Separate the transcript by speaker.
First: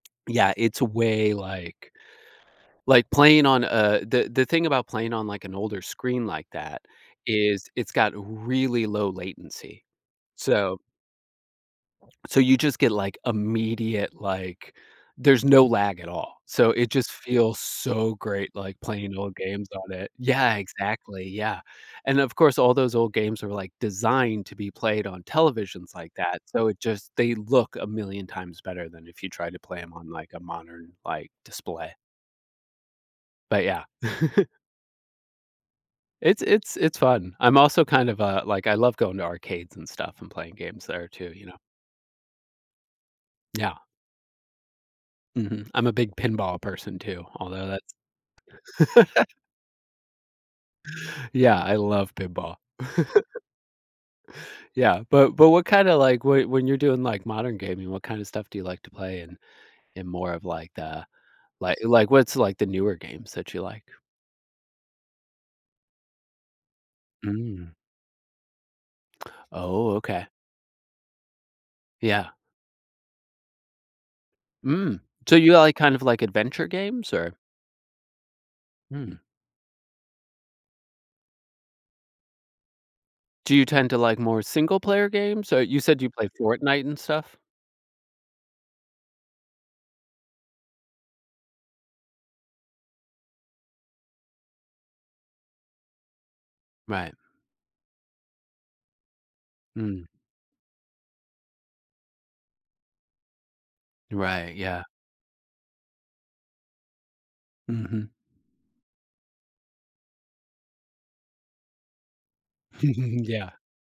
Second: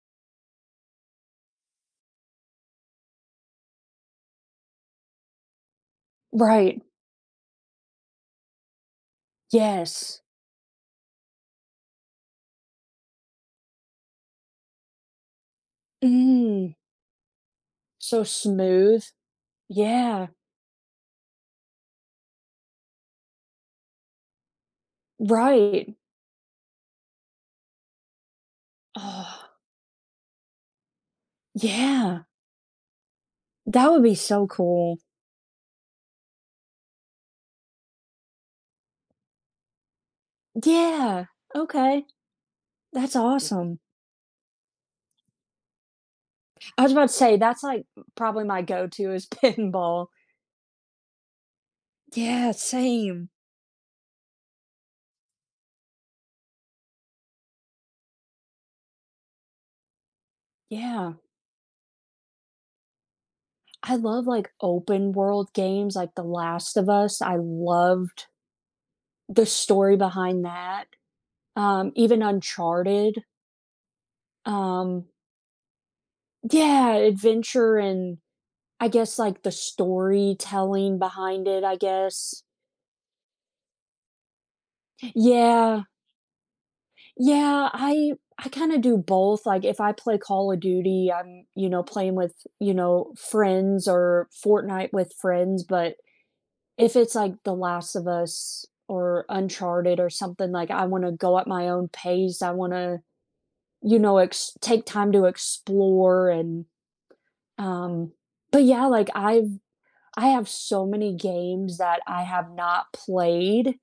Speaker 1: Yeah, it's way like like, playing, on, uh, the the thing about playing on like an older screen like
Speaker 2: Right.
Speaker 1: that is, it's got really low latency,
Speaker 2: Yes.
Speaker 1: so so you just get, like, immediate, like there's no lag at all, so
Speaker 2: Mm.
Speaker 1: it just feels so
Speaker 2: So
Speaker 1: great, like,
Speaker 2: smooth,
Speaker 1: playing old games on it.
Speaker 2: yeah.
Speaker 1: Yeah, exactly, yeah, and of course all those old games are, like, designed to be played on televisions
Speaker 2: Right.
Speaker 1: like that, so it just they look a million times better than if you try to play 'em on, like, a modern, like, display.
Speaker 2: Yeah.
Speaker 1: But, yeah.
Speaker 2: That would be so cool.
Speaker 1: It's it's it's fun. I'm also kind of, uh, like I love going to arcades and stuff and playing games there
Speaker 2: Yeah,
Speaker 1: too, you know.
Speaker 2: okay, that's
Speaker 1: Yeah.
Speaker 2: awesome.
Speaker 1: Mhm, I'm a big pinball
Speaker 2: I was
Speaker 1: person
Speaker 2: about to
Speaker 1: too,
Speaker 2: say that's,
Speaker 1: although
Speaker 2: like, m
Speaker 1: that's
Speaker 2: probably my go to is pinball.
Speaker 1: Yeah, I love
Speaker 2: Yeah,
Speaker 1: pinball.
Speaker 2: same.
Speaker 1: Yeah, but but what kinda like when when you're doing, like, modern gaming, what kind of stuff do you like to play in in more of like the
Speaker 2: Yeah.
Speaker 1: like like, what's, like, the newer games that you like?
Speaker 2: I love, like, open-world games, like, The Last of Us, I
Speaker 1: Mm.
Speaker 2: loved the
Speaker 1: Oh,
Speaker 2: story
Speaker 1: okay.
Speaker 2: behind that, um, even
Speaker 1: Yeah.
Speaker 2: Uncharted.
Speaker 1: Mm,
Speaker 2: Um
Speaker 1: so you, like, kind of, like, adventure
Speaker 2: Yeah,
Speaker 1: games, or?
Speaker 2: adventure, and, I guess,
Speaker 1: Mm.
Speaker 2: like, the storytelling behind it, I guess.
Speaker 1: Do you tend to like more single-player games, or you
Speaker 2: Yeah.
Speaker 1: said you play Fortnite and stuff?
Speaker 2: Yeah, I I kinda do both, like, if I play Call of Duty, I'm, you know, playing with, you know, friends or Fortnite with friends, but if
Speaker 1: Right.
Speaker 2: it's like The Last of Us or Uncharted
Speaker 1: Mm.
Speaker 2: or something, like, I wanna go at my own pace, I wanna, you know, ex
Speaker 1: Right, yeah.
Speaker 2: take time to explore and,
Speaker 1: Mhm.
Speaker 2: um, but yeah, like I've I have so many games that I have not
Speaker 1: Yeah.
Speaker 2: played.